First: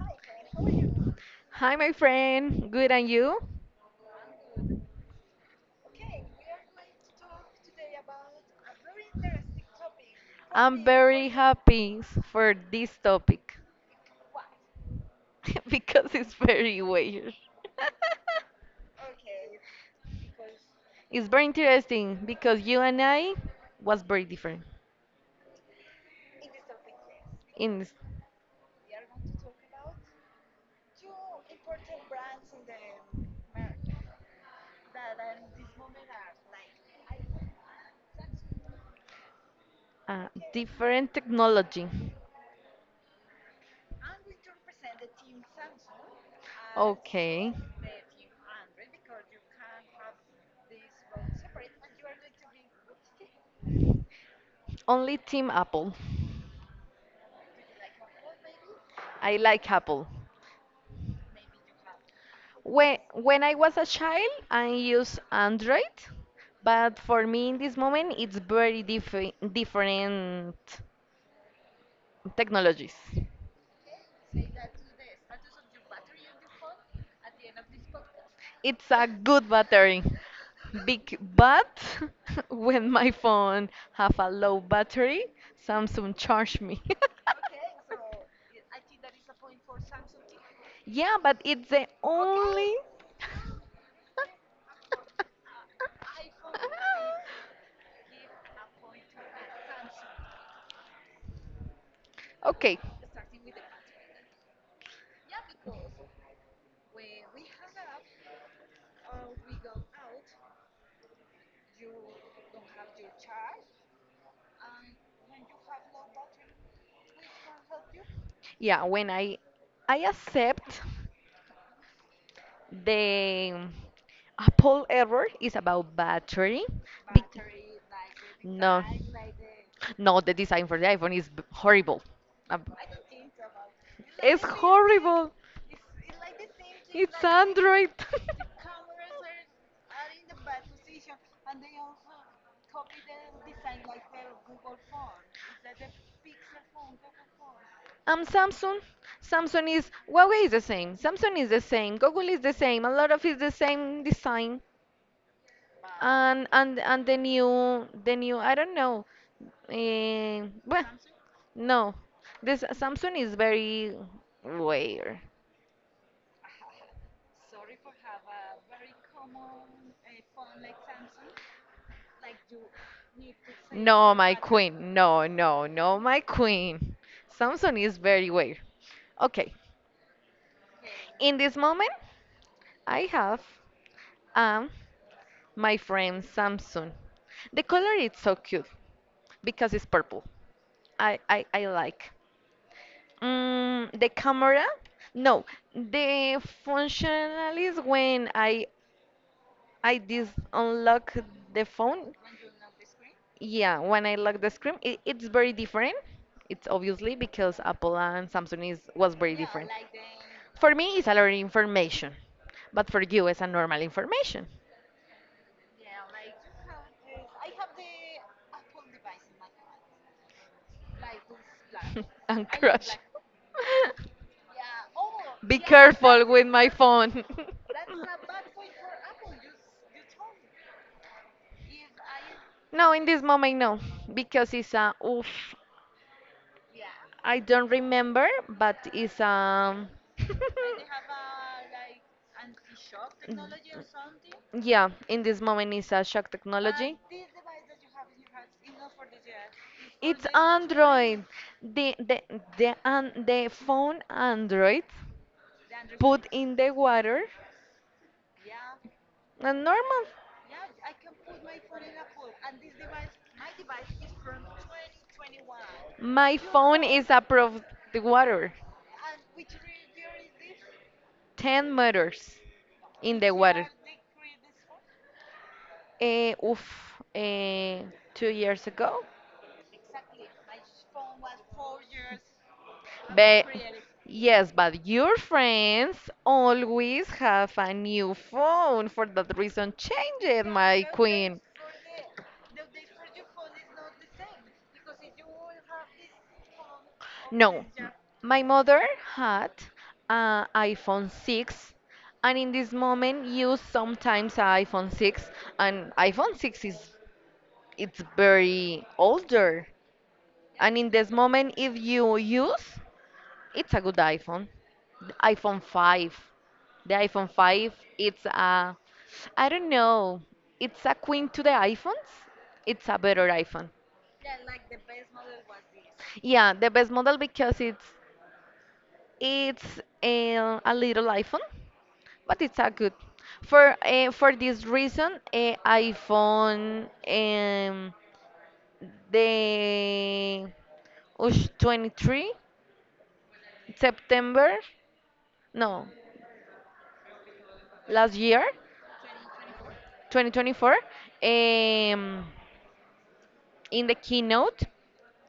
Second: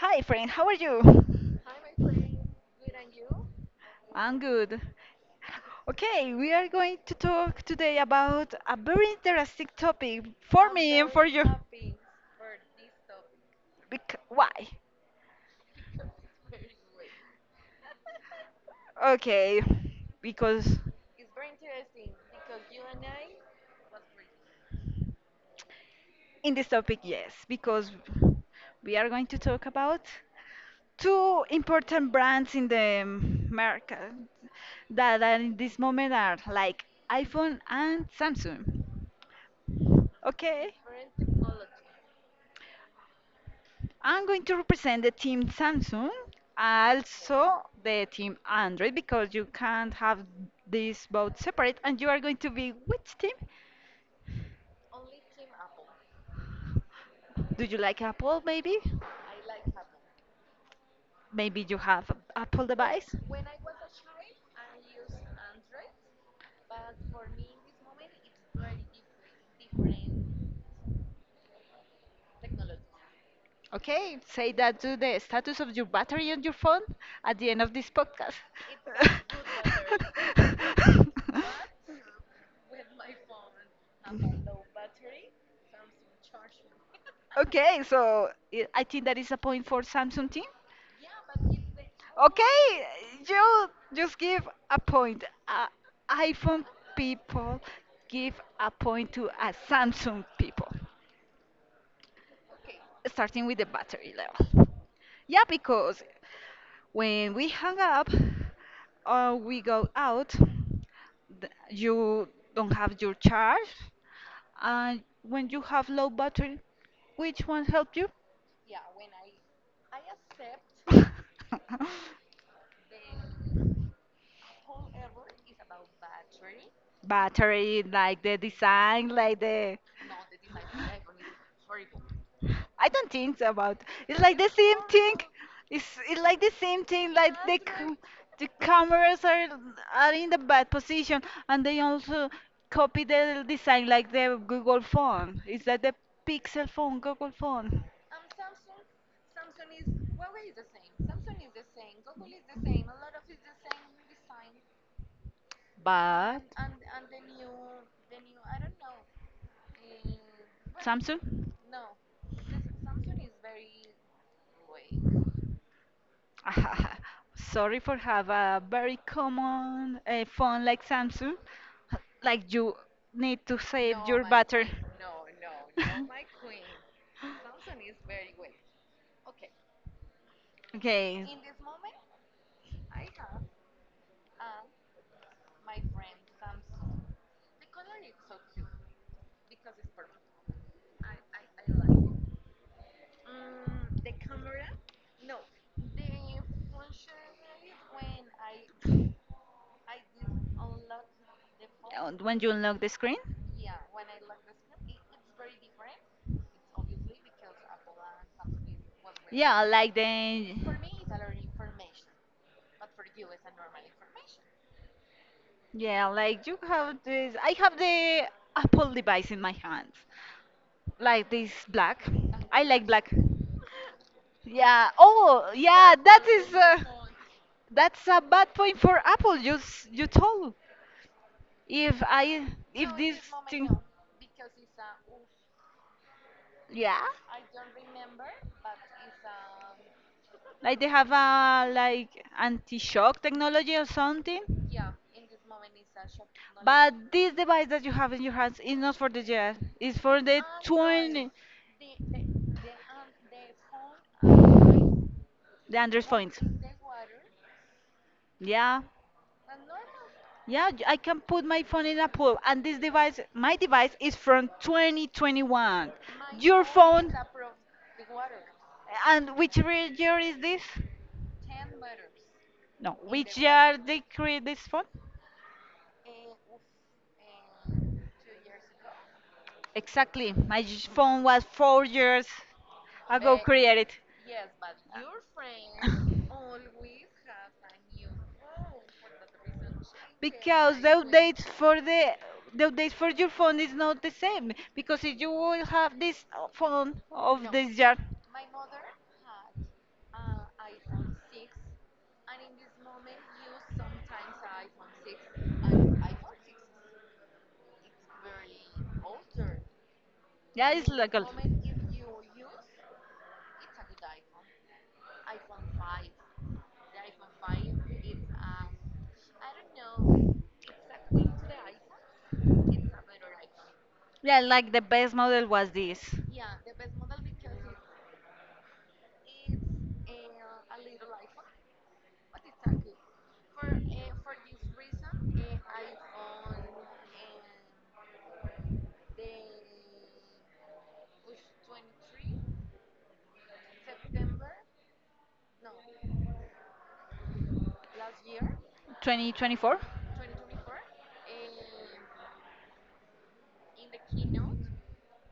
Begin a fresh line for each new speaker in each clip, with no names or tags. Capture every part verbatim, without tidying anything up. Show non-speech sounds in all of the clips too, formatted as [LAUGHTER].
Hi, friend. How are you?
Hi, my friend. Good, and you?
I'm good. Okay, we are going to talk today about a very interesting topic for
I'm
me and for
very
you.
happy s- for this topic
Bec- why?
[LAUGHS] because it's very weird. [LAUGHS]
Okay. Because
It's very interesting because you and I was very different
in this topic, yes,
in
because
s-
we are going to talk about two important brands in the market that are in this moment are like iPhone and Samsung.
uh,
Okay?
different technology.
I'm going to represent the team Samsung,
Okay.
also the team Android, because you can't have these both separate. And you are going to be which team?
Only Team Apple.
Do you like Apple, maybe?
I like Apple.
Maybe you have a Apple
When
device?
when I was a child, I used Android, but for me in this moment, it's very different different technologies.
Okay, say that to the status of your battery on your phone at the end of this podcast.
It's a
[LAUGHS]
good battery, big, but [LAUGHS] when my phone have a low battery, Samsung charge me. [LAUGHS]
Okay, so i I think that is a point for Samsung team.
Yeah, but it's the only.
Okay, you just give a point. Uh, iPhone people
[LAUGHS]
give a point to a Samsung people.
Okay,
Starting with the battery level. Yeah, because when we hang up or we go out, th- you don't have your charge. And when you have low battery, which one helped you?
yeah, when i i accept
[LAUGHS]
the apple error is about battery. bec-
Battery, like the
no
design, like the.
no the design for the iphone is b- horrible. Um,
I don't think so about. It's like
it's
the same thing.
horrible.
It's, it's like the same thing.
It's
Like the
android.
c- the
[LAUGHS]
cameras are are in the bad position, and they also copy the design like the Google phone. Is that the Pixel phone, Google phone?
Um, Samsung. Samsung is Huawei is the same. Samsung is the same. Google is the same. A lot of is the same design,
But
and and and the new the new I don't know. Eh, well,
Samsung.
no. This Samsung is very weird.
[LAUGHS] Sorry for have a very common uh, phone like Samsung. Like you need to save
No,
queen.
my queen. No, no, no, my
[LAUGHS]
queen. Samsung is very weird. Okay,
Okay. In
in this moment, I have um my friend Samsung. The color is so cute because it's purple. I I, I like. Mm, the camera? No, the functional is when I I dis unlock the
phone.
phone.
Uh, When you unlock the screen?
Yeah, when I look the screen, it, it's very different. It's obviously because Apple and Samsung is was very
Yeah, better.
different.
Like the.
For me, it's a lot of information, but for you, it's a normal information.
Yeah, like you have this. I have the Apple device in my hand, like this black.
[LAUGHS] and
I like
crush.
black. Yeah. Oh,
[LAUGHS] Be
yeah. That
careful with
is.
my
Uh,
phone.
that's a bad point for Apple. You s- you told
[LAUGHS]
if I
No,
if
in
this
this moment,
thing.
no, because it's a oof.
Yeah,
I don't remember, but it's um. [LAUGHS]
like they have a like anti-shock technology or something.
Yeah, in this moment it's a shock
But
technology.
this device that you have in your hands is not for the jet. It's for
It's
the
Android.
twenty.
The the the and the phone Android
The Android
put
phone.
in the water
Yeah.
and normal.
Yeah, j- I can put my phone in a pool. And this device, my device is from twenty twenty-one.
My
Your
phone
phone,
is above the water,
and which re- year is this?
ten meters
No,
in the
which
water.
year they create this phone?
Uh, oof, uh, two years ago.
Exactly. My j- phone was four years ago
But
created.
yes, but your friends always have a new
[LAUGHS]
phone. For that reason, change it,
Because
my
the updates
queen.
for the the updates for your phone is not the same. Because if you will have this uh, phone of this
No,
year,
my mother had an iPhone six, and in this moment use sometimes a iPhone six, and iPhone six is it's very older.
yeah,
And
it's
in this
like a,
moment, if you use it's a good iPhone. The iPhone five. The iPhone five, it's a, I don't know, it's a queen to the iPhones. It's a better iPhone.
yeah, like the best model was this
Yeah, the best model because it's it's a, a little iPhone, but it's a good. For uh, for this reason, uh, iPhone, um, the ush, twenty-three September, no, last year,
twenty twenty-four.
twenty twenty-four. Um, in the keynote,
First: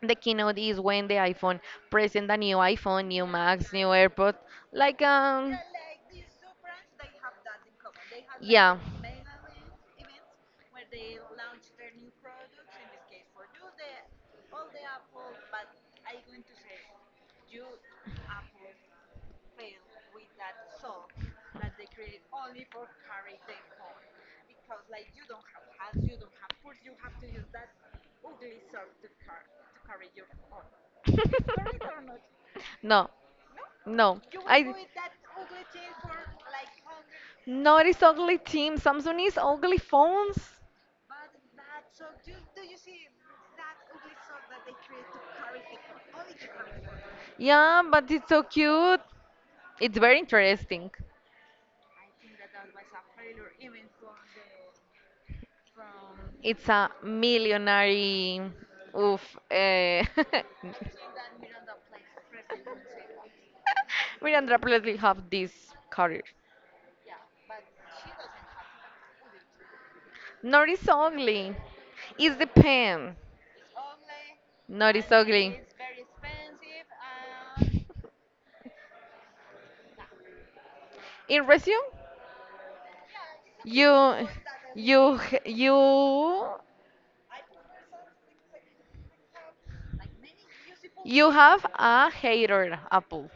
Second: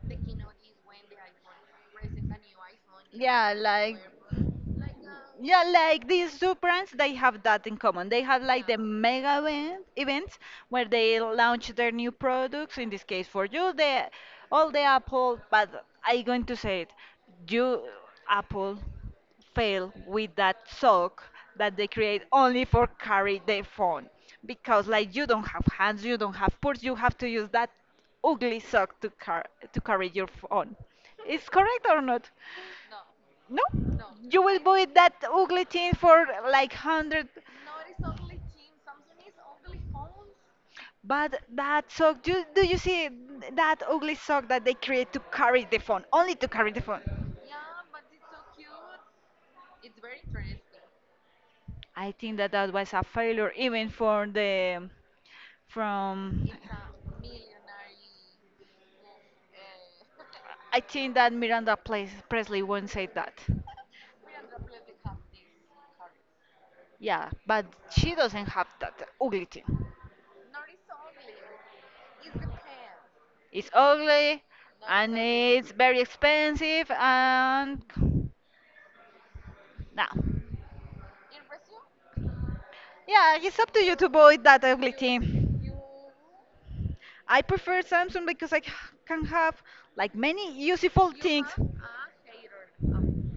the keynote is when the iphone present a new iphone, new
Yeah,
max, new
like
airpod, like um
yeah, like these two brands, they have that in common. They have like the
yeah.
mega event, events where they launch their new products. In this case, for you, the all the Apple, but I am going to say it, you Apple fail with that sock that they create only for carry the phone because like you don't have hands, you don't have purse, you have to use that ugly sock to car to carry your phone. Is correct or not?
[LAUGHS] No,
No,
No,
you will
I.
buy that ugly thing for like hundred.
Not it is ugly team. Samsung is ugly phones.
But that sock, do, do you see that ugly sock that they create to carry the phone, only to carry the phone?
Yeah, but it's so cute. It's very interesting.
I think that that was a failure, even for the from.
It's a millionary. Oof. Eh. [LAUGHS]
I think that Miranda Ples- Presley won't say that.
Miranda probably have this career.
Yeah, but she doesn't have that ugly thing.
Not is ugly. It's the pen.
It's ugly
Not is
and
ugly.
it's very expensive and no.
In resume?
Yeah, it's up to you to
You,
avoid that ugly
you,
team.
h- you,
I prefer Samsung because I c- can have like many useful
you
things.
have a hater apple.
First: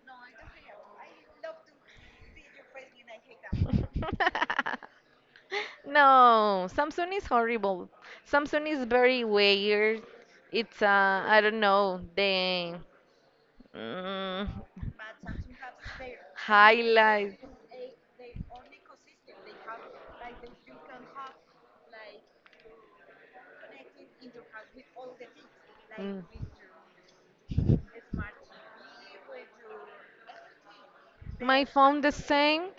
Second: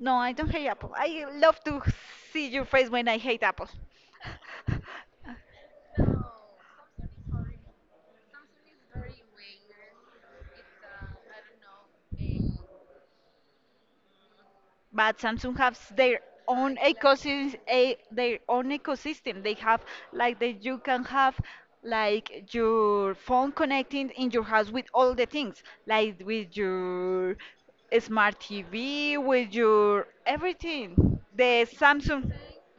No, I don't hate Apple. I love to see your face when I hate Apple. [LAUGHS]
[LAUGHS] No, Samsung is horrible. Samsung is very weird. It's uh, I don't know the mm,
But Samsung has their own
highlight.
ecosystem, a, their own ecosystem. They have like that you can have like your phone connecting in your house with all the things, like
Mm.
with your smart T V, with your everything.
My
The
phone the
Samsung,
same.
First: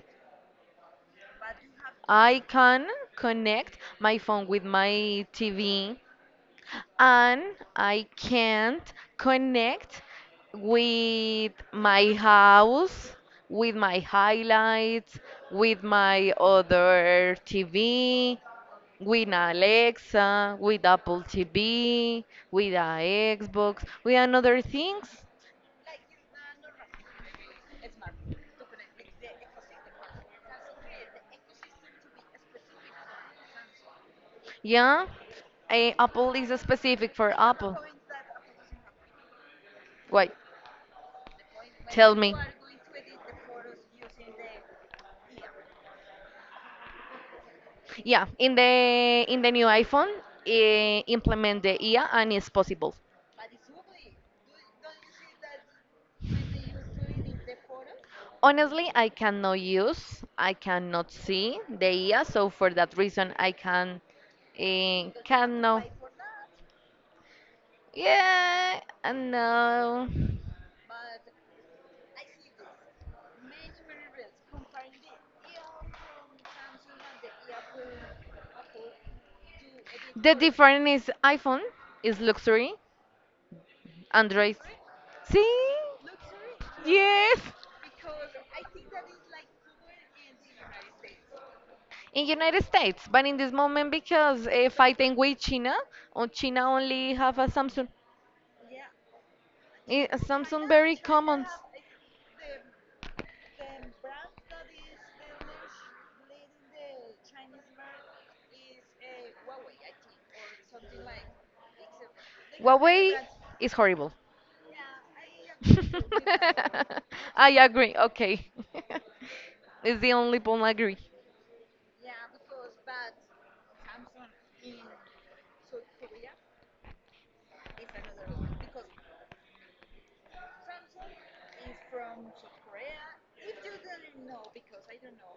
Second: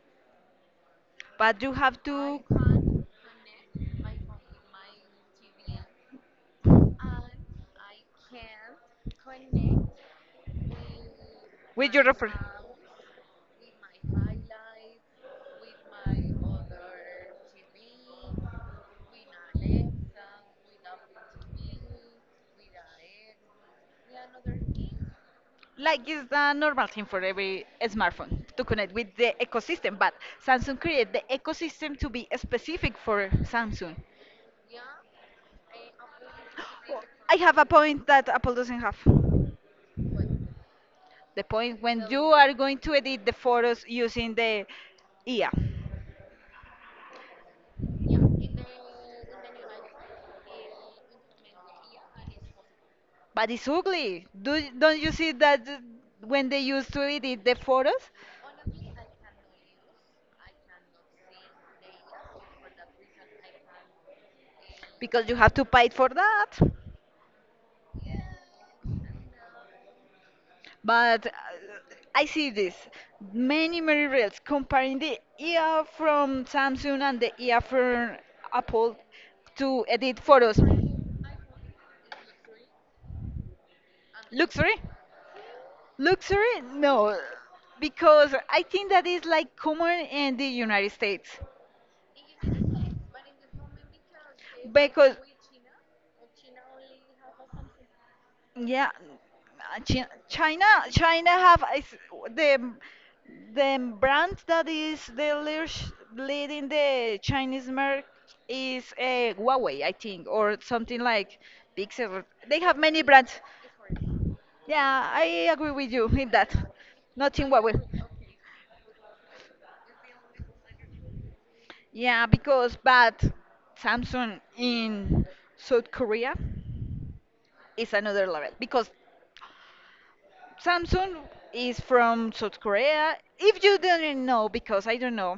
but you have
I
to.
can connect my phone with my T V, and I can't connect with
With your
my
refer
house, with my highlights, with my other T V, with Alexa, with Apple T V,
with.
with a Xbox, with another things.
Like it's the normal thing for every smartphone to connect with the ecosystem, but Samsung created the ecosystem to be specific for Samsung. [GASPS]
Yeah, eh, Apple is
Oh,
specific for
I have a
Apple.
point that Apple doesn't have.
Why?
The point when
Tell
you
me.
me. Are going to edit the photos using the I A.
Yeah, in the in the new iPhone, eh, implement the I A and it's possible.
But it's ugly. Do don't you see that th- when they used to edit the photos,
Honestly, I cannot use, I cannot see the I A, so for that reason, I can eh,
because you have to
cannot.
pay for that.
Yeah, uh, no.
But uh, I see this many many reels comparing the ear from Samsung and the ear from Apple to edit
The
photos.
difference is iPhone is luxury, Android.
Luxury?
See?
Luxury? No,
Yes.
because I think that is like common in the United States.
In United States, but in this moment because if I think
Because
with China, or China only have a Samsung,
yeah, uh,
Eh,
Chi-
a
China,
Samsung very
China
common.
have is the the brand that is the leaders- leading the Chinese market is uh, Huawei, I think, or something like Pixel. They have many
Huawei
brands.
is horrible.
Yeah, I agree with you in that.
[LAUGHS]
Not in
I
Huawei.
agree. Okay, [LAUGHS] it's the only point I agree.
Yeah, because but Samsung in South Korea is another level because Samsung is from South Korea. If you don't know, because I don't know,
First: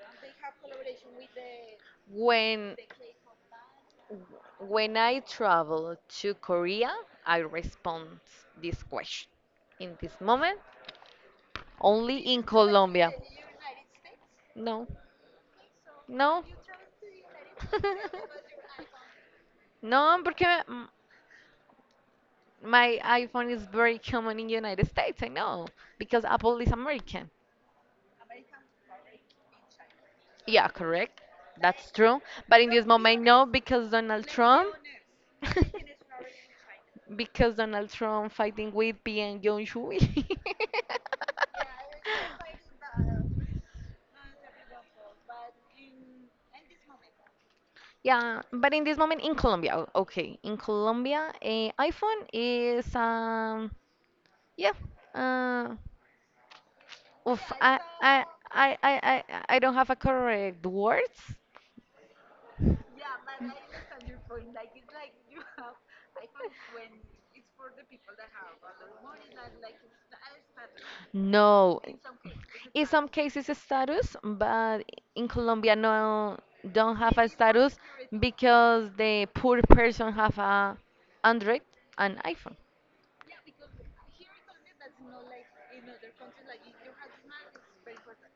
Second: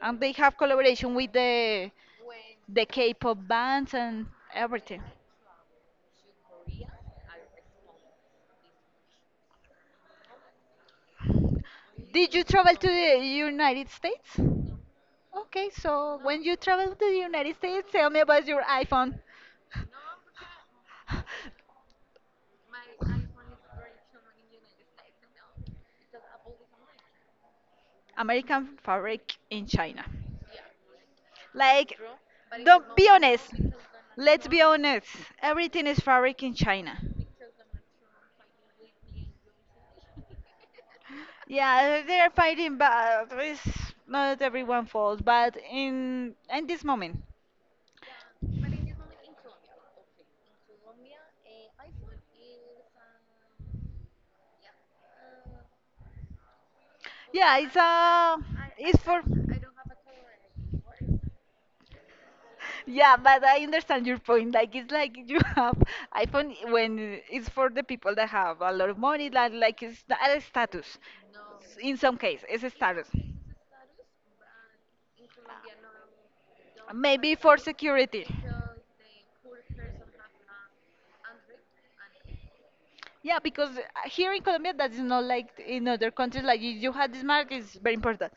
and they have collaboration with the
When
the K-pop bands and
when
everything.
I travel to Korea, I respond this question. In this moment, only
Did
in
you travel to
Colombia.
the United States?
No,
Okay, so when
no.
you travel to the United States, tell me about
[LAUGHS]
your iPhone.
No, porque m-
[LAUGHS]
my iPhone is very common in United States, I know, because Apple is American.
American fabric in China.
Yeah, correct. That's
Like,
true. But in this
don't be
moment, no,
honest.
because Donald
Let's be
Trump,
honest. Everything is
[LAUGHS]
fabric in China.
because Donald Trump fighting with Pyongyang Jongshui. [LAUGHS]
Yeah, they're fighting, but it's not everyone falls. But in in this moment,
Yeah, but in this moment in Colombia, o- okay, in Colombia, eh, iPhone is, um yeah, uh, oof,
yeah, it's
I, I,
uh,
I, I,
it's for.
I, I don't have a correct words.
Yeah, but I understand your point. Like it's like you have iPhone when it's for the people that have a lot of money. Like like it's not a status.
No,
In some case, it's a
in some
status.
cases a status, but in Colombia no don't have a
Maybe for
status
security.
because the poor person have a Android and iPhone.
Yeah, because uh, here in Colombia, that is not like in other countries. Like you you have this mark is very important.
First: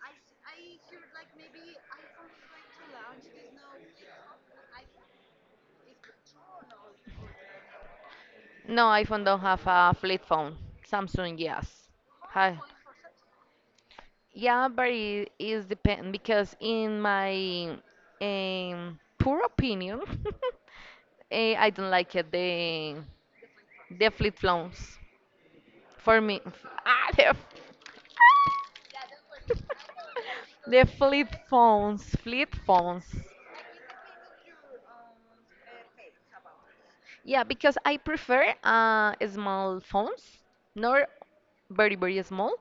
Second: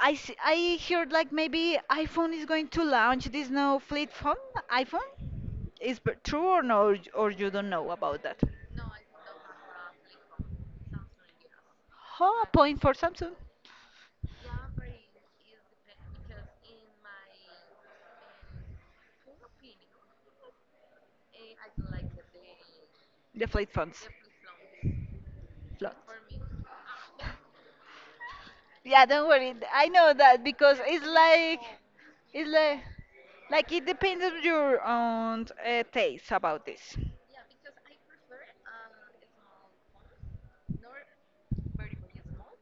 I see, I heard like maybe iPhone is going to launch this new flip phone. iPhone is b- true or no? Or, y- or you don't know about that?
No, iPhone don't have a flip phone. Samsung, yes.
Oh, a
Hi.
point for Samsung,
Yeah, but it is depend because in my um, poor opinion, [LAUGHS] eh, I don't like it the
the flip phones.
The flip flops.
Lot.
For me. [LAUGHS] Ah, the,
Yeah, don't worry. I know that because
the
it's
flip
like
phones.
it's
Flip
like
phones.
like it depends on your own uh, taste about this.
Yeah, because I prefer uh, small phones, nor very, very small.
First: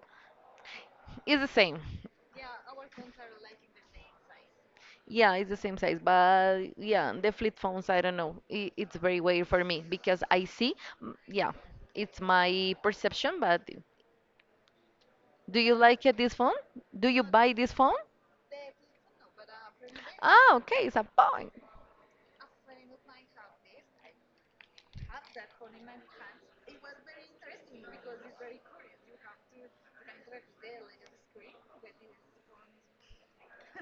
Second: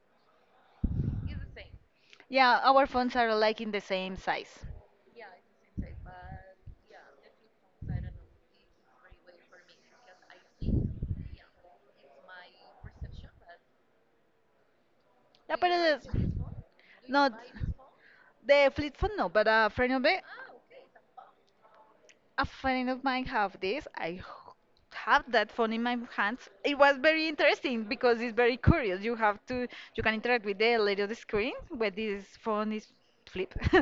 It's the same.
Yeah, our phones are like in the same size.
Yeah, it's the same size. But yeah, the flip phones, I don't know. It, it's very weird for me because I see. mm, Yeah, it's my perception. But
Yeah,
do
but
you
it
like
is
it, this phone? Do you
not
buy this phone?
the flip phone no, but a friend of it.
Ah, okay, it's a phone.
A friend of mine have this. I h- have that phone in my hands. It was very interesting because it's very curious. You have to you can interact with the little screen where this phone is flip, [LAUGHS]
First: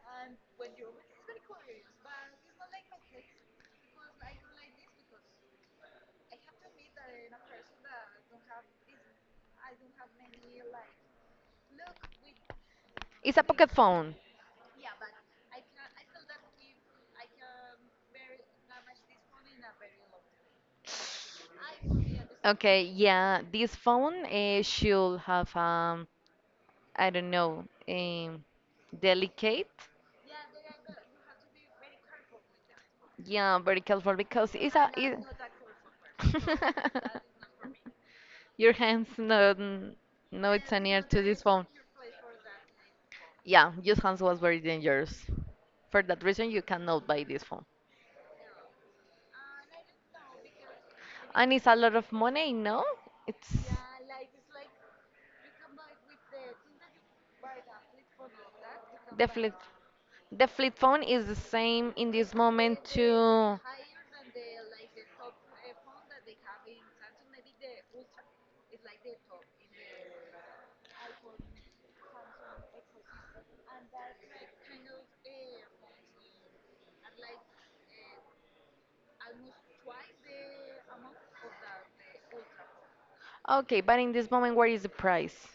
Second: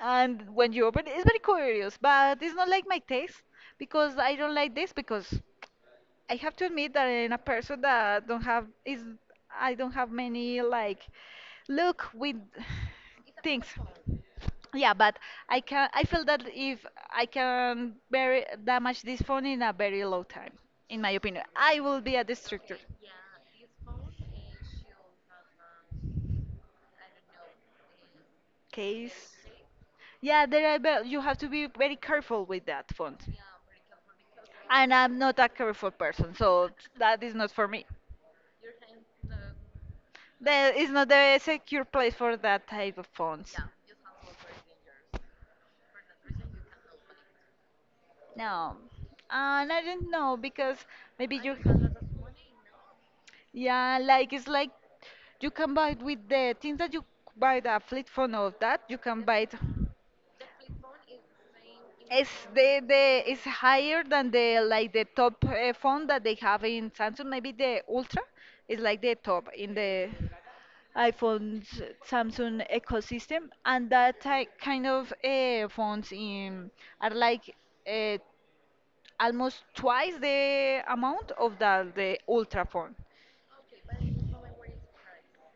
and when you open it, it's very curious. But it's not like my taste because I don't like this because. I have to admit that in a person that don't have is I don't have many like look with
It's
[SIGHS]
a
things.
pocket phone.
Yeah, but I can I feel that if I can very damage this phone in a very low time, in my opinion, I will be a destructor.
Okay, yeah, this phone uh, should have, um, I don't know, um,
Case.
delicate,
Yeah, there are, ve- you have to be very careful with that font.
yeah, vertical for because it's a
And
it.
I'm not a careful person, so that is not for me.
[LAUGHS] Your hands no, n- no, it's
There is
near
not
to
a
this phone.
secure place for that type of phones.
Yeah, your hands was very dangerous. For that reason, you cannot buy this phone,
No. Uh, and I don't know because maybe
and
you.
it's a lot of money. No. it's
Yeah, like it's like you can buy it with the things that you buy the flip phone of that you can
the
buy it.
flip The flip phone is the same in
It's
this
the
moment
the it's
too.
higher than the like the top uh, phone that they have in Samsung. Maybe the Ultra is like the top in the iPhone Samsung ecosystem, and that type kind of uh, phones in are like uh, almost twice the amount of the the Ultra phone.
Okay, but in this moment, where is the price?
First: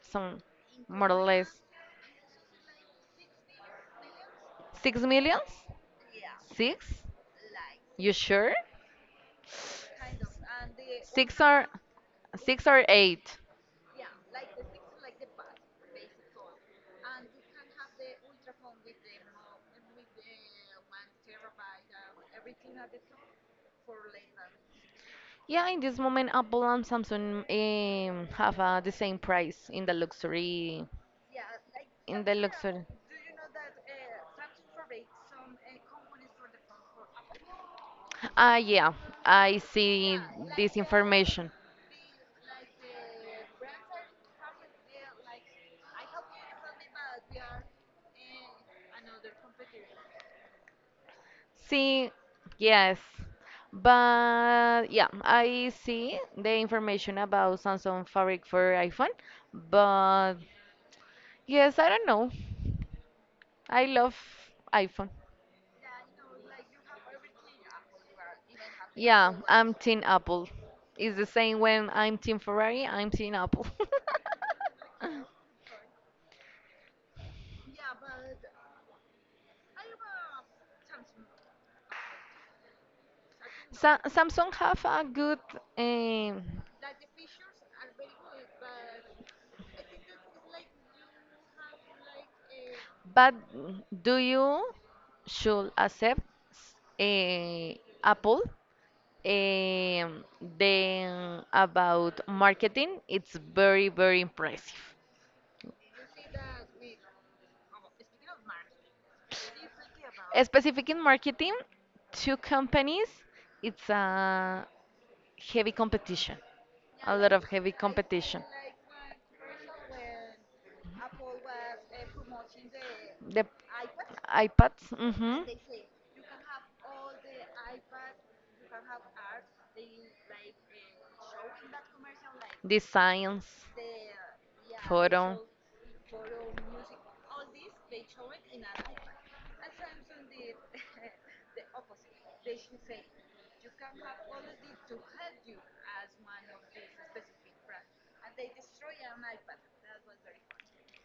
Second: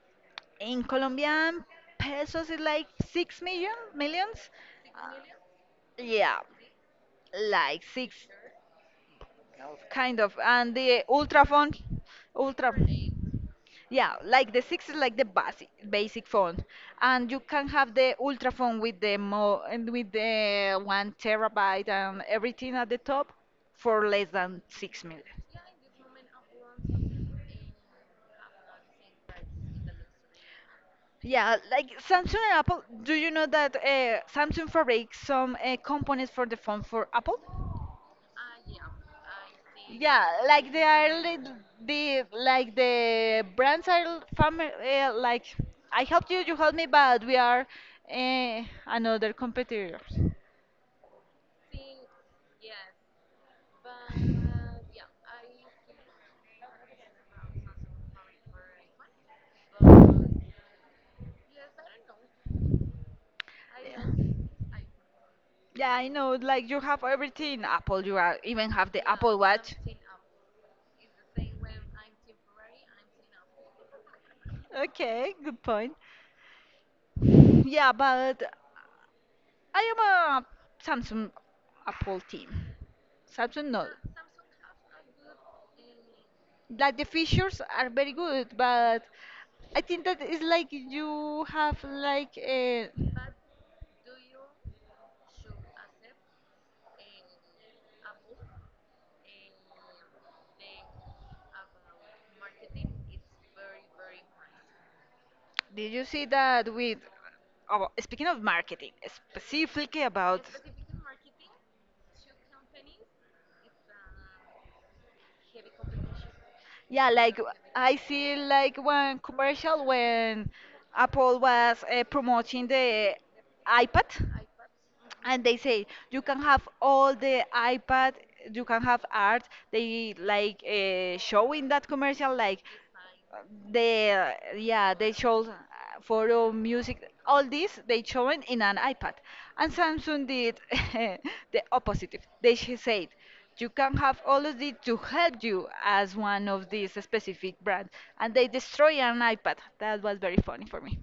Some
In
more or less
Colombian pesos, is like six million millions.
six
Uh,
millions?
yeah,
Six?
like
You
six
sure?
kind of and the
Six
ultra
or
font
six
ultra
or eight?
yeah like the six is like the basic basic font and you can have the ultra font with the mo and with the one terabyte and everything at the top for less than six million
Yeah, in this moment, Apple and Samsung um, have uh, the same price in the luxury.
yeah like
In the
samsung and apple
luxury.
do you know that uh, samsung fabric some uh, components for the phone for apple.
Uh, yeah, I see
Yeah, like
this
they are
information.
li- the like the brands are family uh, like I helped you, you help me, but we are uh, another competitors.
See, yes, but yeah, I see the information about Samsung Fabric for iPhone, but yes, I don't know. I
Yeah.
love iPhone.
Yeah, I know. Like you have everything Apple, you are even have the
Yeah,
Apple Watch.
I'm Team Apple. It's the same when I'm Team Ferrari, I'm Team Apple. [LAUGHS]
Okay, good point. Yeah, but I am a Samsung Apple team. Samsung no.
Sa Samsung have a good, um,
Like the features are very good, but I think that it's like you have like a.
but do you should accept eh, Apple? Um, then about marketing, it's very, very impressive.
Did you see that with oh, speaking of marketing, specifically about
Specific in marketing, two companies, it's a heavy competition,
yeah,
a lot
like
of
w-
heavy
I see
competition.
like one commercial when Apple was uh, promoting the
The
iPad
iPads, mhm,
and they say you can have all the iPad, you can have art. They like uh, show in that commercial like uh,
designs,
they uh, yeah they
photo.
show uh, photo, music, all this they showing in an
Like.
iPad. And Samsung did [LAUGHS] the opposite. They sh- said you can have all of this to help you as one of these specific brands, and they destroy an iPad. That was very funny for me.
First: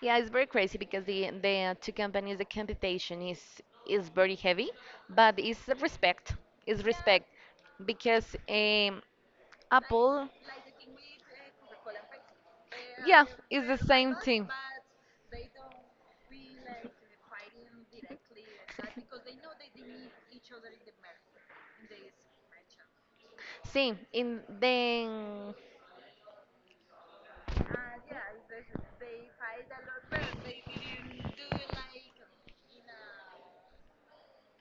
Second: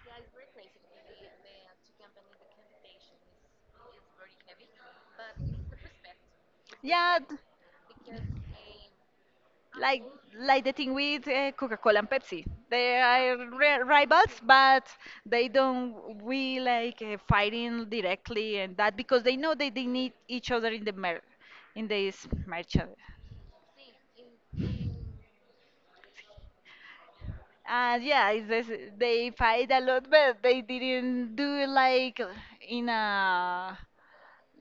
Yeah, it's very crazy because the the two companies, the competition is is very heavy, but it's a respect. It's, yeah,
Yeah.
respect because um, like
like
Apple,
like the
like
thing with uh, Coca-Cola and Pepsi. They
yeah,
are
it's
ri-
the same
rivals,
thing.
but they don't we like uh, fighting directly and that because they know that they need each other in the mer in this merch.
[LAUGHS] See, in then
And yeah, it's this, they fight a lot, but they didn't do it like in a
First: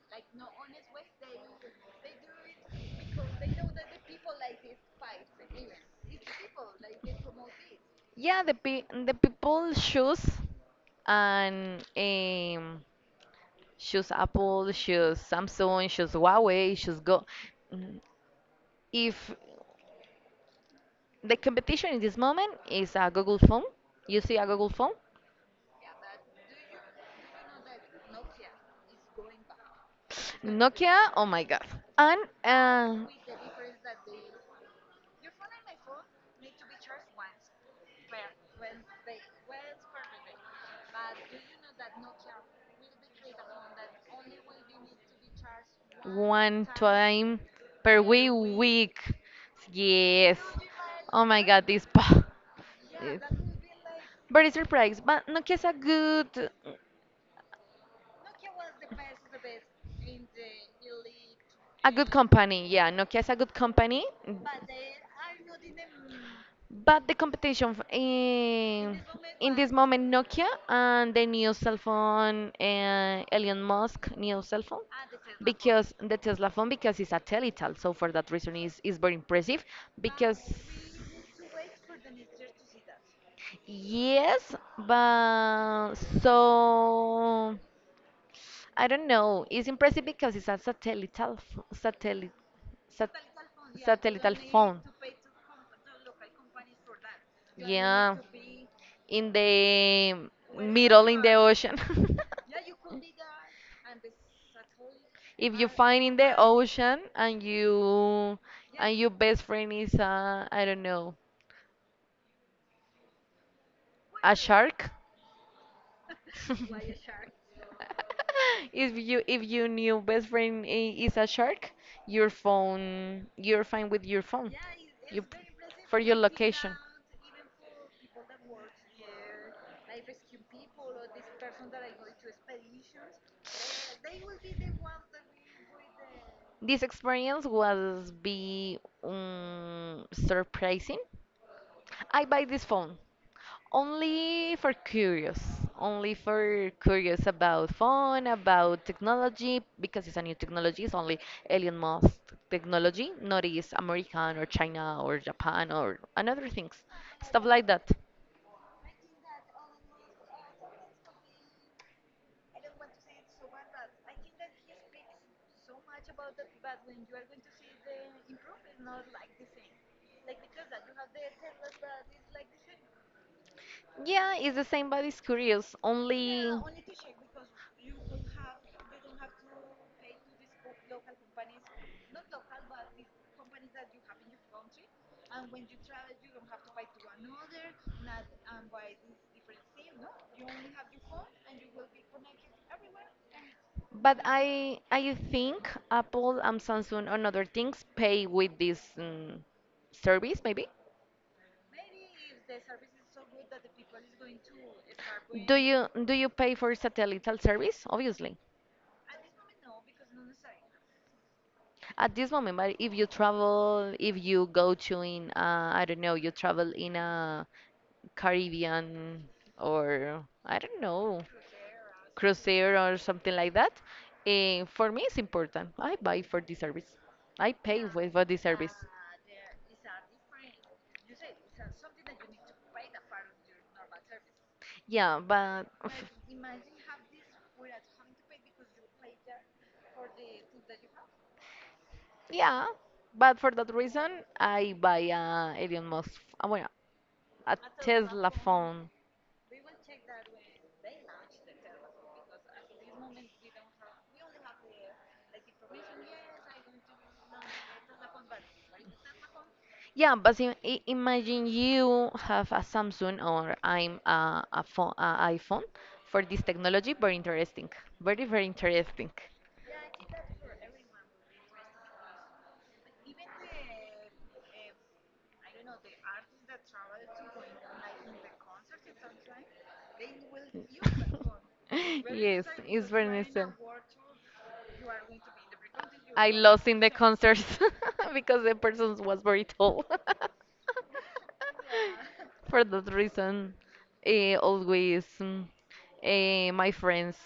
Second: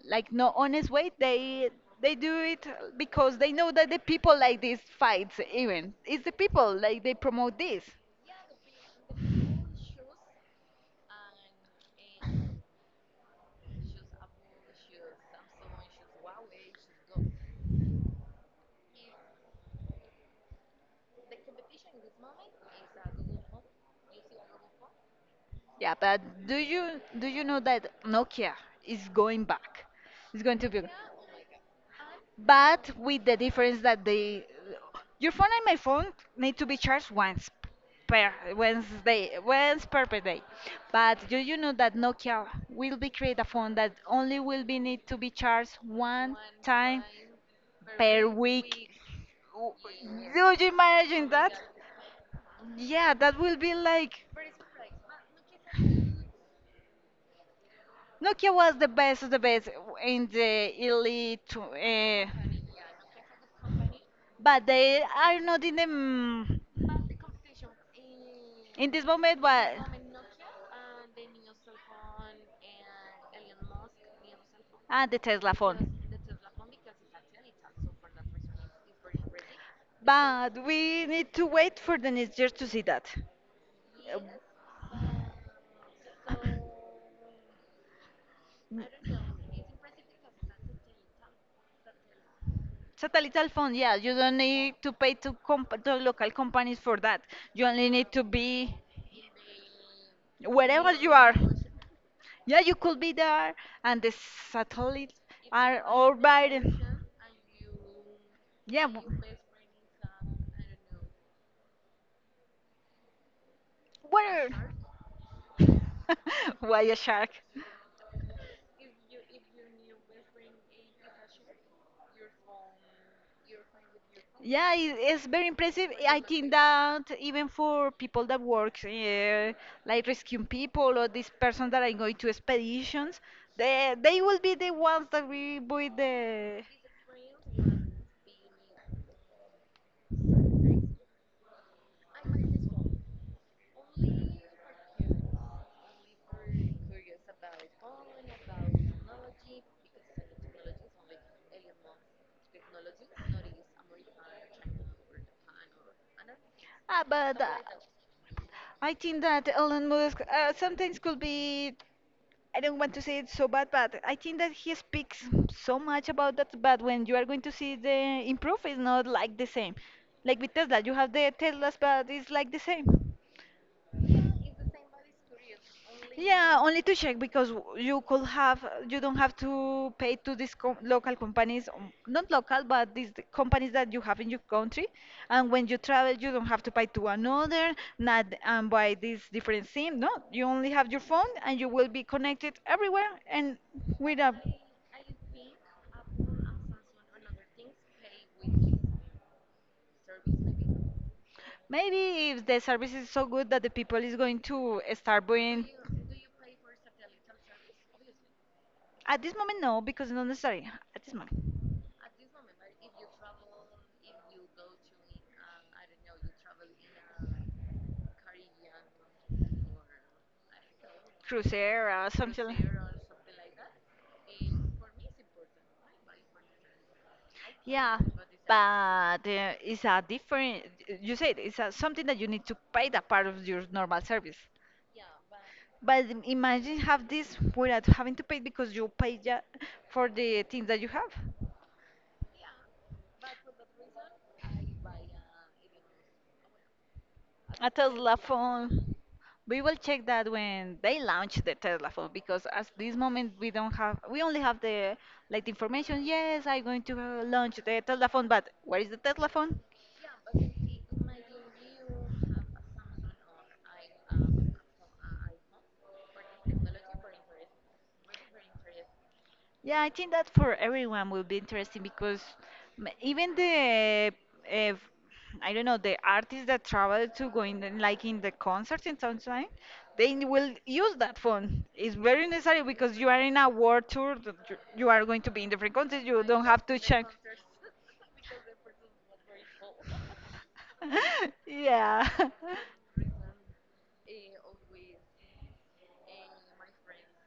like no honest way. They they do it because they know that the people like these fights. Even it's the people like they promote this.
yeah, the pe the people choose, and um choose Apple, choose Samsung, choose Huawei, choose Go. Mm, If the competition in this moment is a Google phone, you see a Google phone,
Yeah, but do you do you know that Nokia is going back? It's going to be,
Nokia. Oh my God!
but
And
with the difference that they, your phone and my phone need to be charged once per Wednesday,
uh,
once per per day. But do you know that Nokia will be create a phone that only will be need to be charged one
one
time
time per
per
wee
week?
week. Yes.
W- Do you
Oh
imagine
my
that?
god, this. [LAUGHS] pa-
Yeah,
It's-
that will be like.
Very surprised, but Nokia is a good.
Nokia was the best of the best in the elite, tw-
A good
eh,
company, yeah. Nokia is a good company, mm,
but they are not in the. mm,
but the competition f-
In
in
this moment,
in this
but.
moment, Nokia and the new cell phone, uh, Elon Musk new cell phone,
And the Tesla
because
phone.
the Tesla phone because it's a teletal, so for that reason is is very impressive because.
But we need to wait for the next year to see that.
Yes, but so
Uh,
I don't know. It's impressive because it's a
[COUGHS]
satellite, satellite, sat
Satellite phone, yeah, you don't
satellite
need
phone.
to pay to, comp- to local companies for that. You only need
Yeah,
to be
in the
wherever
middle
you
in
are.
the ocean.
Yeah, you could be there, and the satellites
[LAUGHS] if you
are
find in the
orbiting.
ocean, and you
Yeah,
and
w-
your best friend is, uh, I don't know, a
where?
shark.
[LAUGHS] Why a shark?
[LAUGHS] if you if you new best friend i- is a shark, your phone you're fine with your phone.
Yeah, it-
You
it's
p-
very impressive.
for your
I think
location.
that even for people that work, uh, like rescuing people or these persons that are going to expeditions, they they will be the ones that we with the.
This experience was be, um, surprising. I buy this phone only for curious, only for curious about phone, about technology, because it's a new technology. It's only Elon Musk technology, not is American or China or Japan or another things,
Ah, but
stuff
uh,
like that.
I think that Elon Musk uh, sometimes could be. I don't want to say it's so bad, but I think that he speaks so much about that. But when you are going to see the improve, it's not like the same. Like with Tesla, you have the Teslas, but it's like the same.
Yeah, it's the same, but it's curious. Only.
Yeah, only to check because w- you could have, you don't have to pay to these com local companies, um, not local, but these th- companies that you have in your country. And when you travel, you don't have to pay to another, not and buy this different SIM. No, you only have your phone, and you will be connected everywhere and with
But
a.
I I think Apple and Samsung and other things pay with this, um, service maybe.
Maybe if the service is so good that the people is going to start
Do
buying.
you do you pay for satellite service? Obviously,
At this moment, no, because not necessary. At this moment,
at this moment. But if you travel, if you go to in, uh, I don't know, you travel in a Caribbean, or I don't know,
Cruzeiro, something. like-
cruiser or something like that. Eh, for me, it's important. I buy for the service. I pay
Yeah,
for, for the
but
service.
uh, it's a different. You said it's a, something that you need to pay that part of your normal service.
Yeah, but
But
f-
imagine have this without having to pay because you pay ja for the things that you have.
yeah, but for that reason, I buy a Elon Musk. uh, Well, a
A Tesla
Tesla phone.
phone. We will check that when they launch the Tesla phone because at this moment we don't have we only have the like the information. Yes, I'm going to uh, launch the Tesla phone, but where is the Tesla phone?
Yeah, but im- i- imagine you have a Samsung, or I'm a, a phone, a iPhone for this technology. Very interesting. Very, very interesting.
Yeah, I think that for everyone will be interesting because m- even the, uh, I don't know, the artists that travel to go in the- like in the concerts and something, they will use that
[LAUGHS]
phone. It's very
Yes,
necessary
it's
because
very
you are in a
necessary.
world tour that You you are going to be in different countries. You
I
don't have
lost
to
in the
check.
concert [LAUGHS] because the person was very tall. [LAUGHS]
[LAUGHS]
Yeah.
Yeah,
For that reason, eh, always, mm, eh, my friends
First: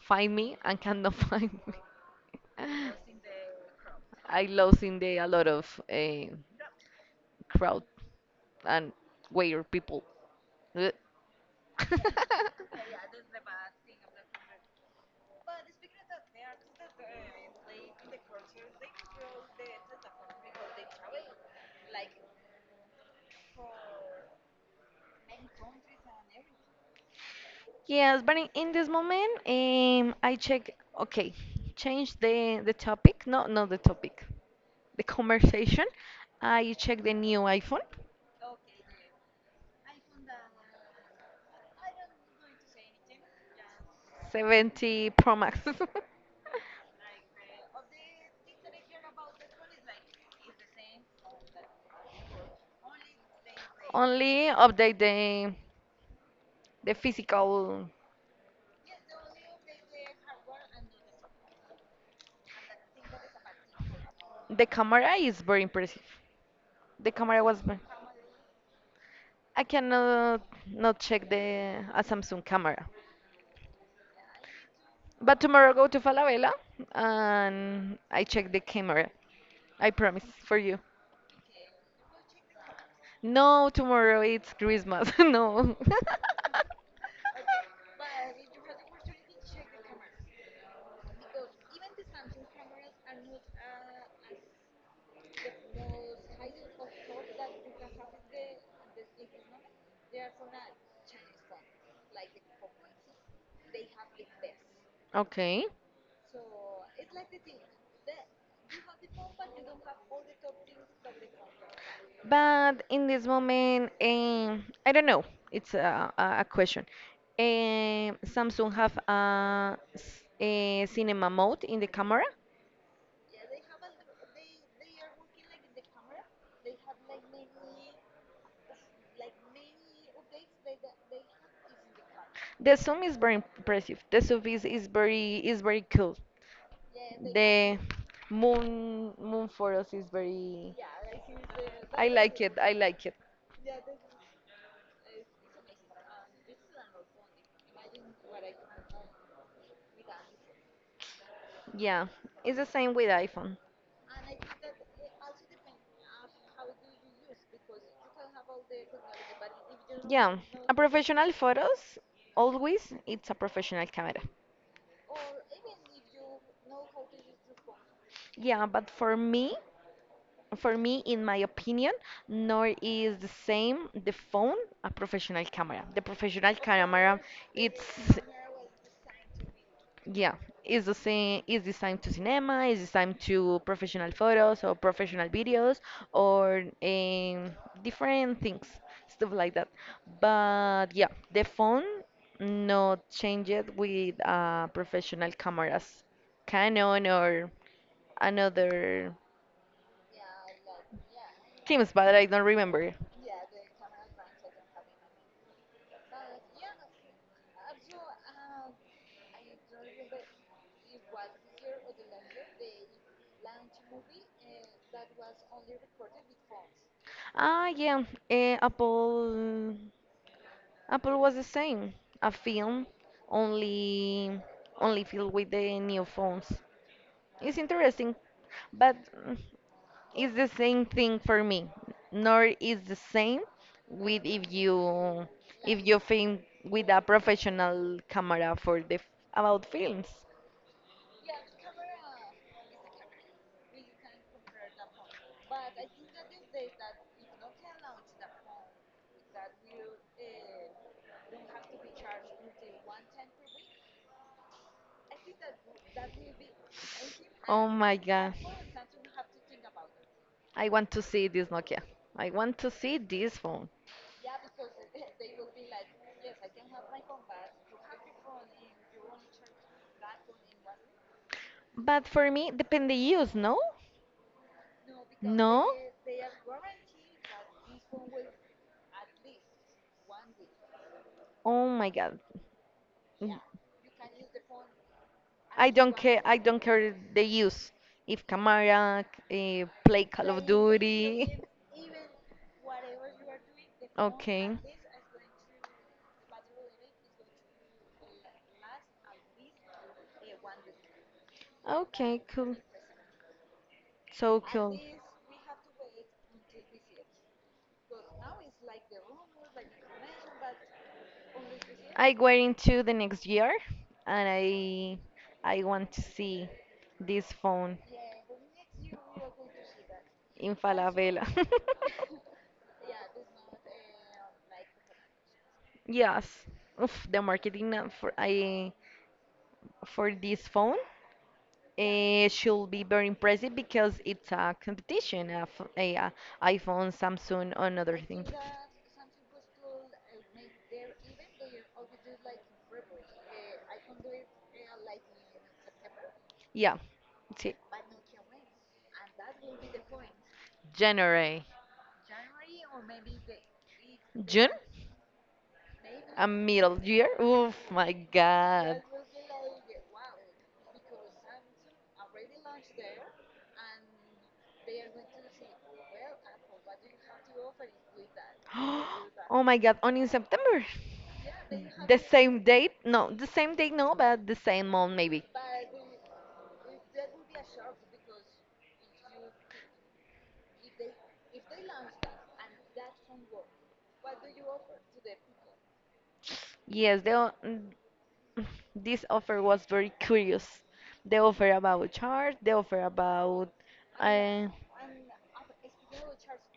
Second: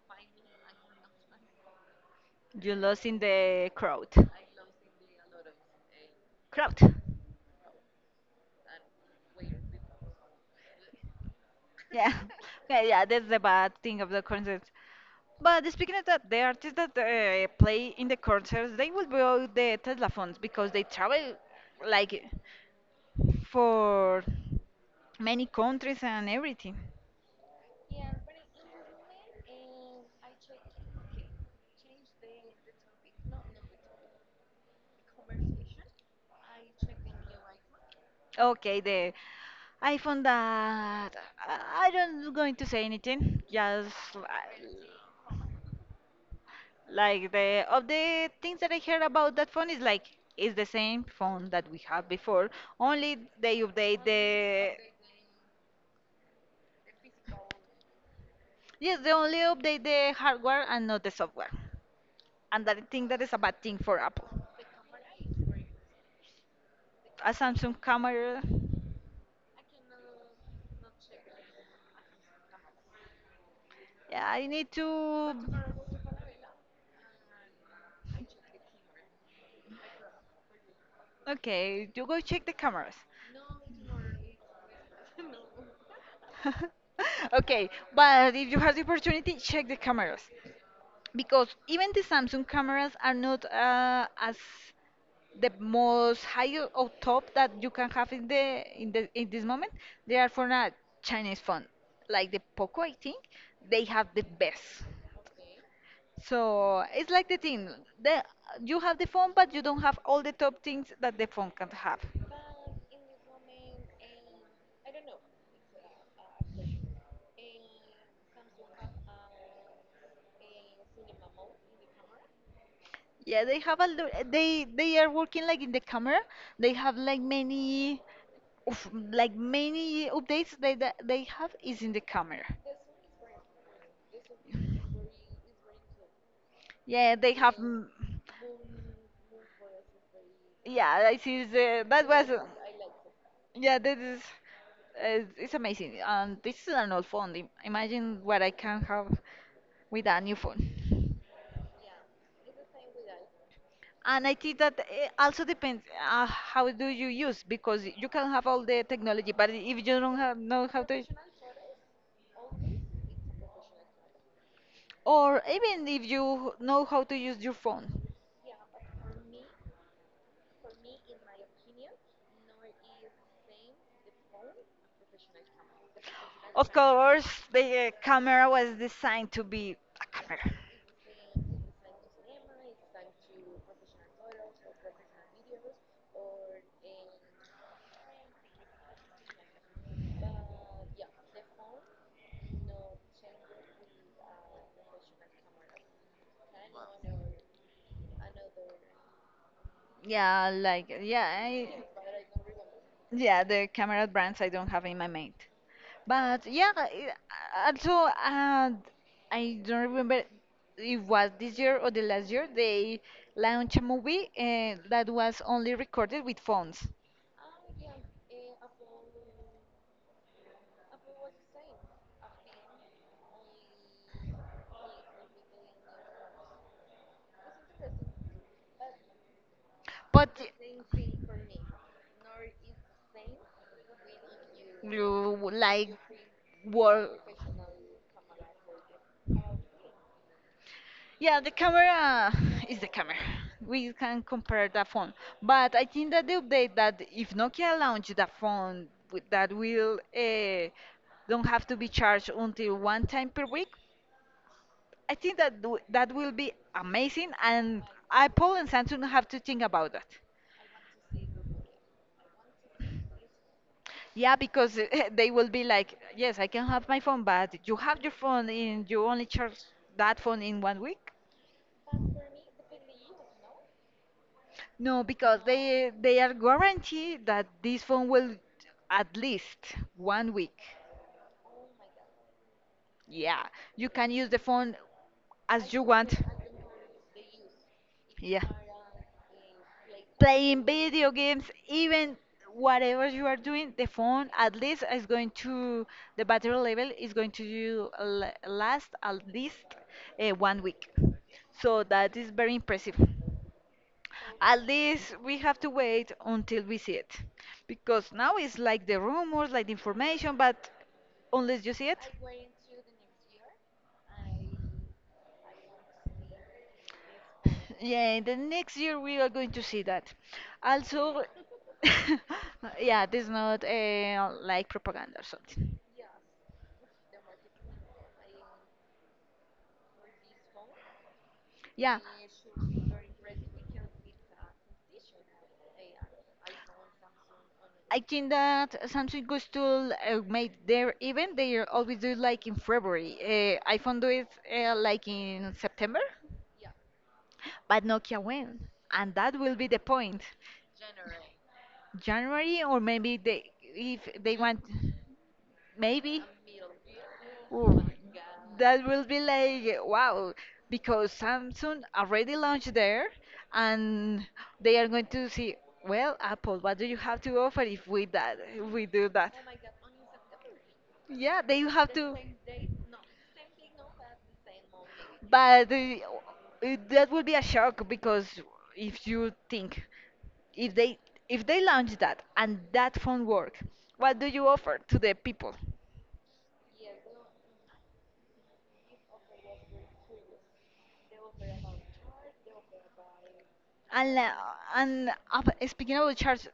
find me and cannot [LAUGHS] find me.
[LAUGHS] you lost in the crowd.
I lost in the a lot of eh,
Crowd.
crowd and weird people. Ugh.
Yeah, [LAUGHS]
[LAUGHS]
yeah, yeah. That's the bad thing of the concerts. But speaking of that, the artists that uh, play in the concerts, they will blow the Tesla phones because they travel like for many countries and everything.
Yes, but in, in this moment, um, I check. Okay, change the the topic. No, not the topic. The conversation. I check the new iPhone.
Okay, the I found that I I don't going to say anything. Just uh,
seventy Pro Max. [LAUGHS]
Like the of the things that I heard about that phone is like it's the same phone that we have before. Only they update
Only
the.
update the the physical.
Yes, they only update the hardware and not the software. And that I think that is a bad thing for Apple.
The camera is very impressive. The
A
camera was. ve-
Samsung camera,
I cannot not check the a Samsung camera.
yeah, I need to.
But tomorrow go to Falabella and I check the camera. I promise for you.
Okay, you go check the cameras.
No, tomorrow it's Christmas. [LAUGHS] No.
[LAUGHS] Okay, but if you have the opportunity, check the cameras, because even the Samsung cameras are not uh, as the most high or top that you can have in the in the in this moment. They are for a Chinese phone, like the Poco. I think they have the best.
[LAUGHS] Okay.
So it's like the thing, the you have the phone, but you don't have all the top things that the phone can have.
But in this moment, um, I don't know. It's a, a a question. Um, Samsung have a, s- a cinema mode in the camera.
Yeah, they have a lo- they they are working like in the camera. They have like many of like many updates, they that they have is in the camera.
The zoom is very impressive. The zoom is, is very is very cool.
Yeah, they have.
The
m-
moon moon photos is very.
Yeah, I see. The,
I
that was.
like
uh,
it. I like it.
Yeah, this is. Uh, it's amazing. And this is an old phone. Im- Imagine what I can have with a new phone.
Yeah, it's the same with iPhone.
And I think that it also depends uh, how do you use because you can have all the technology, but if you don't
Yeah,
have know
a
how to,
professional photos always it's a professional camera.
or even if you know how to use your phone.
Yeah, but for me, for me, in my opinion, nor is the same the phone a professional camera. The professional
Of
camera,
course, the eh,
it's.
camera was designed to be a
Yeah,
camera.
is the same is this time to cinema, is this time to professional photos or professional videos or um, different things, stuff like that. But yeah, the phone not changed with uh, professional cameras, Canon or another
Yeah, like yeah, I,
teams, but I don't remember.
yeah, the camera brands I don't have in my mind. But yeah, i- also uh, I don't remember if it was this year or the last year they launched a movie uh, that was only recorded with phones.
Ah, yeah, eh, Apple Apple was the same, a film only only filled with the new phones. It's interesting, but mm, it's
But
the same thing for me. Nor is the same with if you
you
if
like
you film with a
work.
professional camera for the f- about films.
Yeah, the camera is the camera. We can compare the phone. But I think that the update that if Nokia launched the phone with- that will uh, don't have to be charged until one time per week, I think that w- that will be amazing,
Oh
and
my god,
Apple and Samsung have to think about that.
I want to see this Nokia. I want to see this phone.
Yeah, because uh, [LAUGHS] they will be like, yes, I can have my phone, but you have your phone and you only charge that phone in one week.
But for me, depend the use, no?
No, because
No?
they they are guaranteed that this phone will at least one week.
Oh my god. Yeah.
Yeah, you can use the phone
I
as you
don't
want.
care. I don't care the use. If
Yeah.
Camara uh, play Call of
Playing video
Duty. [LAUGHS]
games, even whatever you are doing, the phone at
Okay.
least is going to, the battery level is going to you la- last at least uh, one week. So that
Okay.
is very
Cool.
impressive.
So
At
cool.
least we have to wait until we see it. Because now it's like the rumors, like the information, but unless you see it.
I go into the next year, and I I want to see this phone
Yeah, in the next year we are going to see that.
in
Also,
Falabella. [LAUGHS]
[LAUGHS] yeah, this is not uh, like propaganda or something.
Yes. Oof, the marketing now for I for this phone.
Yeah.
It should be very impressive because it's a competition of a, uh, iPhone, Samsung, and other
I
things.
think that Samsung goes to uh, make their event. They always do like in February. Uh, iPhone do it uh, like in September,
Yeah, see,
but Nokia when, and that will be the point.
January.
January or maybe they if they
June,
want, maybe.
a middle year. Oh
Ooh,
my God.
that will be like wow, because Samsung already launched there, and they are going to see. Well, Apple, what do you have to offer if we that if we do
[GASPS]
that?
Oh my God, on in September.
Yeah, they have
The
to.
same date? No, the same date, no, but the same month maybe.
But uh, it- that would be a shock because if you think if they if they launch that and that phone work, what do you offer to the people?
Yes, the o- this offer was very curious. The offer about charge, the offer about
And la-
uh,
and uh, speaking of the charge,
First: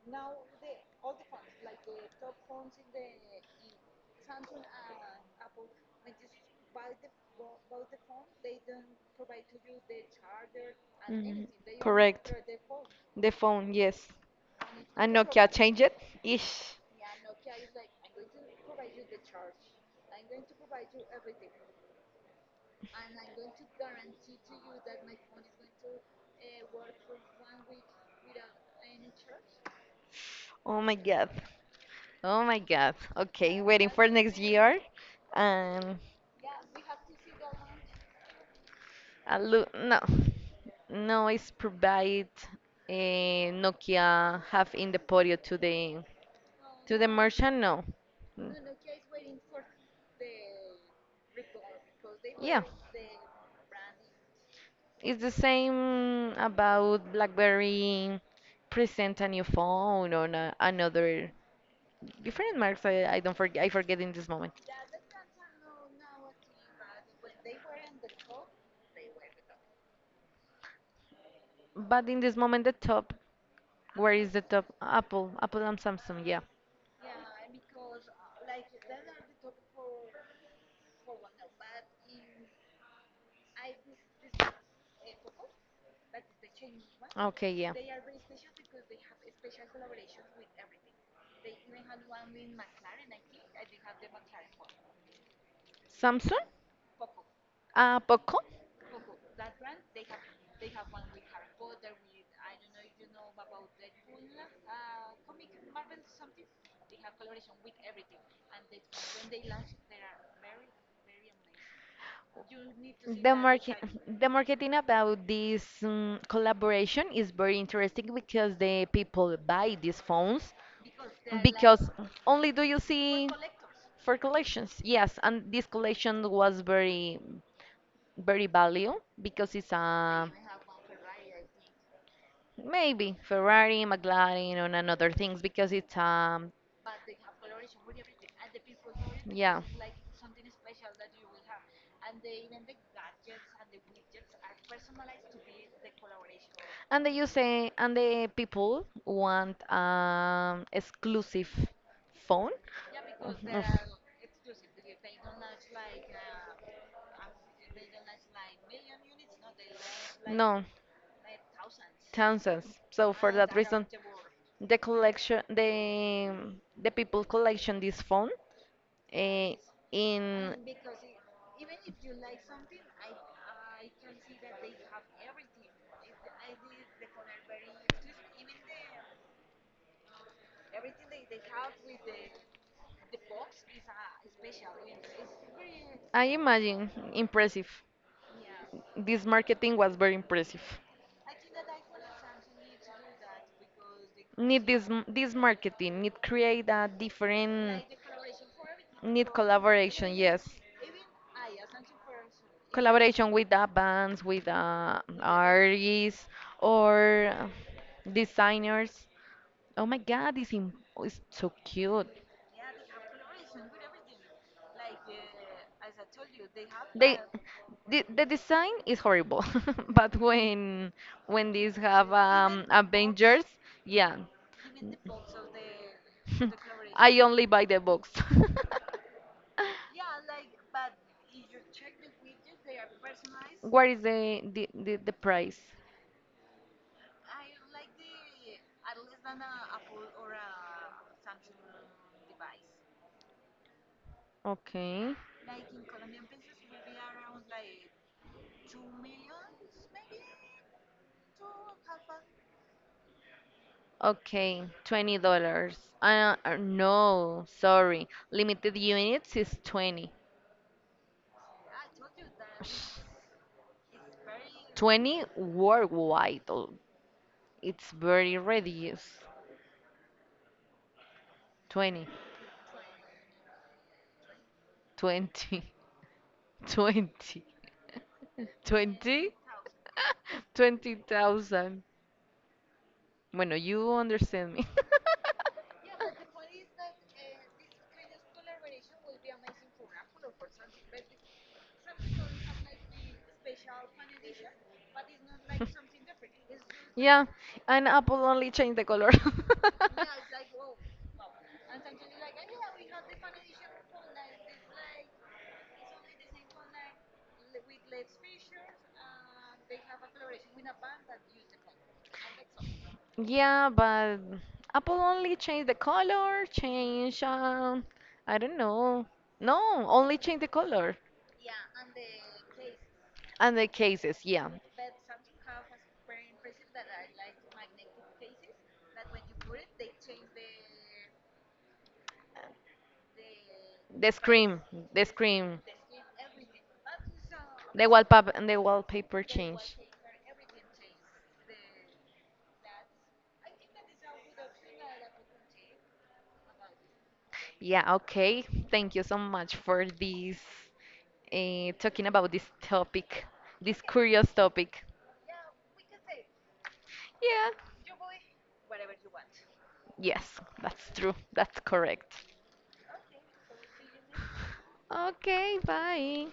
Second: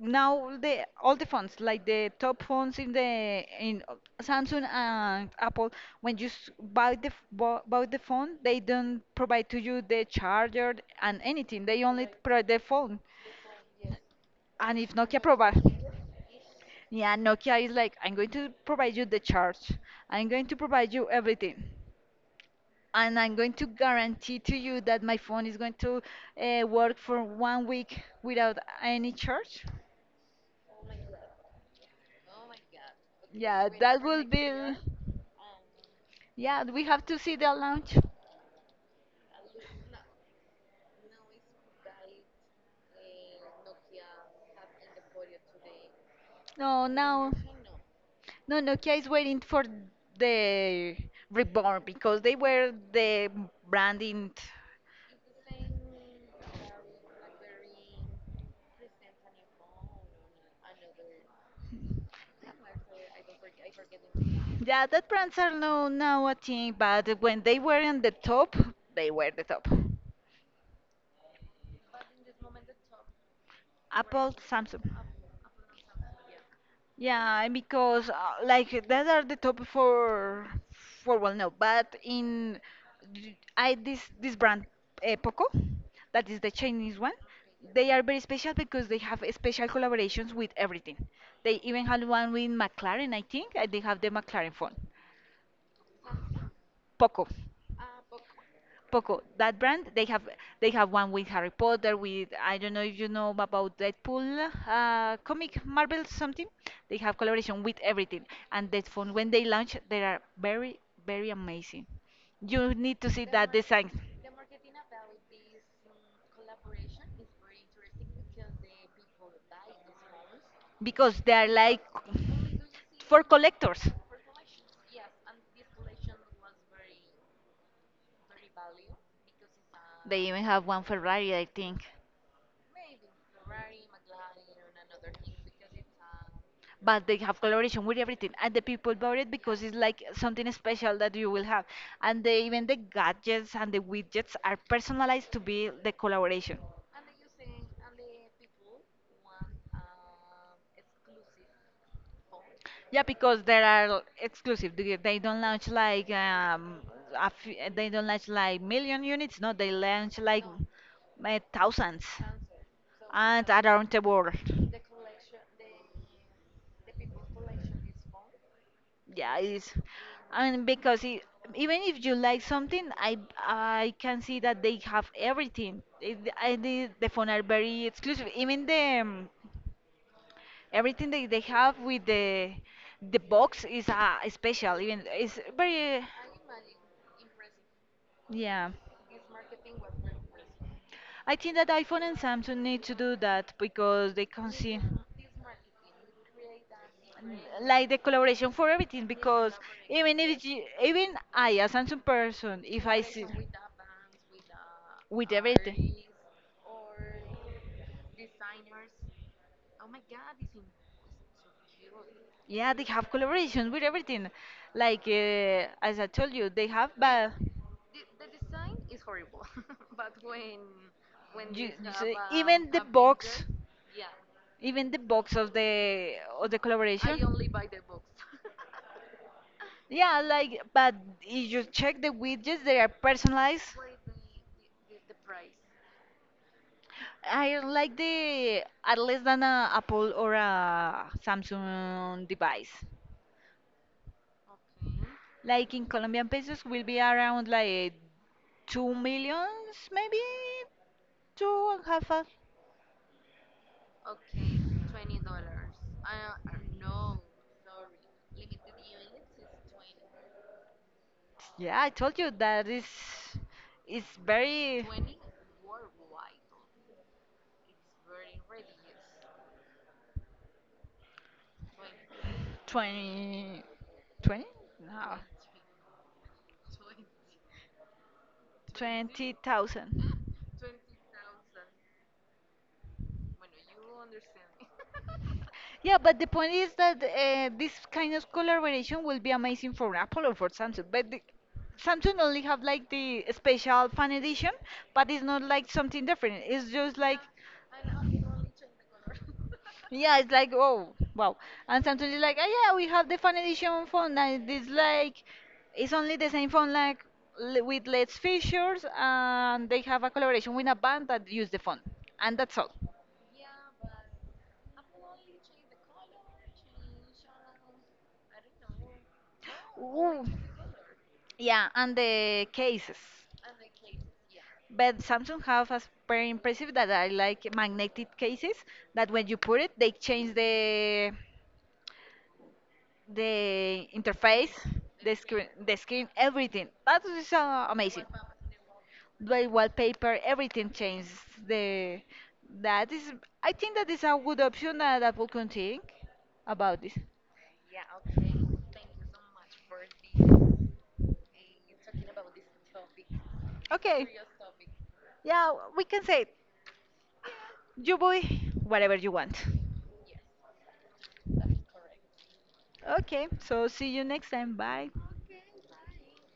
now the all the phones, like the top phones in the in uh, Samsung and Apple, when you s- buy the f- bu- buy the phone, they don't provide to you the charger and
mhm,
anything. They only
correct.
provide the phone.
The phone, yes.
And if
And
Nokia
Nokia
provides,
changed it. Ish.
yeah, Nokia is like, I'm going to provide you the charge. I'm going to provide you everything, and I'm going to guarantee to you that my phone is going to uh, work for one week without any charge.
Oh my god. Oh my god. Okay,
Yeah,
waiting
that
for
will
next
be.
year. Um,
Yeah, we have to see the launch.
A lu- no, no is provide eh, Nokia have in the portfolio to the
No,
to the
now.
merchant. No. Mm,
No, Nokia is waiting for the reborn because they
yeah,
were the branding.
it's the same about BlackBerry present a new phone or na- another different marks. I, I don't forget. I forget in this moment.
Yeah, that brands are no now a thing, but when they were in the top, they were the top.
But in this moment, the top. Where is
Apple,
the top?
Samsung.
Apple, Apple and Samsung. Yeah.
Yeah, and because uh, like that are the top for for well no, but in d- I this this brand uh, Poco, that is the Chinese one.
Okay. Yeah.
They are very special because they have special collaborations with everything. They even had one with McLaren, I think, and they have the McLaren phone,
Samsung?
Poco.
Uh, Poco?
Poco, that brand, they have they have one with Harry Potter, with I don't know if you know about Deadpool, uh, comic Marvel something. They have collaboration with everything, and that phone when they launch, they are very very amazing. You need to see
The
that
market,
design
[LAUGHS] the marketing about this um, collaboration is very interesting because the people buy these phones
because they are like
because only do you
for
see
collectors.
for collections. Yes, and this collection was very, very value because it's
They
a
even have one Ferrari, I think,
maybe Ferrari, McLaren, and another things because it's um,
but they have collaboration with everything, and the people bought it because
yeah.
it's like something special that you will have, and they, even the gadgets and the widgets are personalized to be the collaboration.
And the user and the people want um, exclusive phone.
Yeah,
Oof.
because they are exclusive, they they don't launch like um a few, they don't launch like million units, no, they launch like
No,
uh, thousands,
thousands. So for
and
that reason,
around the world.
the collection, the the people collection this phone
Yeah, it
uh,
is. I
in.
mean, because it, even if you like something, I I can see that they have everything. It, I, the, the phone are very exclusive. Even the um, everything that they have with the the box is uh, special. Even it's very
I imagine impressive.
yeah.
This marketing was very impressive.
I think that iPhone and Samsung need to do that because they can
Need
see.
this m- this marketing need create a different
Like the collaboration for everything
need
because
collaboration,
even if
yes,
you, even I as handsome person if I see
collaboration with the bands, with the
with everything.
artists or designers. Oh my god, this im- is so cute.
Yeah, they have collaboration with everything, like uh, as I told you they have
They,
but.
the, the design is horrible, [LAUGHS] but
[LAUGHS]
when when
You,
these have
they so,
um,
even the box,
avengers,
picture,
yeah.
even the box of the of the I
[LAUGHS]
collaboration.
I only buy the
[LAUGHS]
books. [LAUGHS]
Yeah, like, but if you check the widgets, they are personalized.
What is the the, the, the price?
I like the at less than a Apple or a Samsung device.
Okay.
Like in Colombian pesos will be around like two millions maybe, two and half a.
Okay, twenty dollars. Uh, uh, no, sorry. Limited units is twenty.
Yeah, I told you that is it's very
Twenty worldwide. Oh, it's very reduced. twenty,
twenty, twenty, no,
twenty, [LAUGHS] twenty, [LAUGHS] twenty.
twenty thousand.
[LAUGHS] twenty thousand. Bueno, you understand me. [LAUGHS]
Yeah, but the point is that uh, this kind of collaboration will be amazing for Apple or for Samsung, but the, Samsung only have like the special fan edition, but it's not like something different, it's just like.
Yeah, and Apple only changed the color. [LAUGHS]
Yeah, it's like, oh, wow. And sometimes it's like, oh, yeah, we have the fan edition phone. And it's like, it's only the same phone, like l- with less features, and they have a collaboration with a band that use the phone, and that's all.
Yeah, but Apple only changed the color, change, um, I don't know. No, only
Ooh.
change the color.
Yeah, and the cases.
And the cases, yeah.
But Samsung have a very impressive that I like magnetic cases that when you put it, they change the the
The
interface,
screen, the
the screen,
screen,
the screen, everything. That is uh,
the
amazing.
wallpaper, and the wallpaper
By
change.
wallpaper, everything changes. The that is, I think that is a good option uh, that we can think about this.
Yeah, okay. Thank you so much for this uh, talking about this topic, this
Okay,
curious topic.
yeah, we can say,
Yeah,
you boy, whatever you want.
yes, that's true. That's correct.
Okay, so see you next time. Bye.
Okay, bye.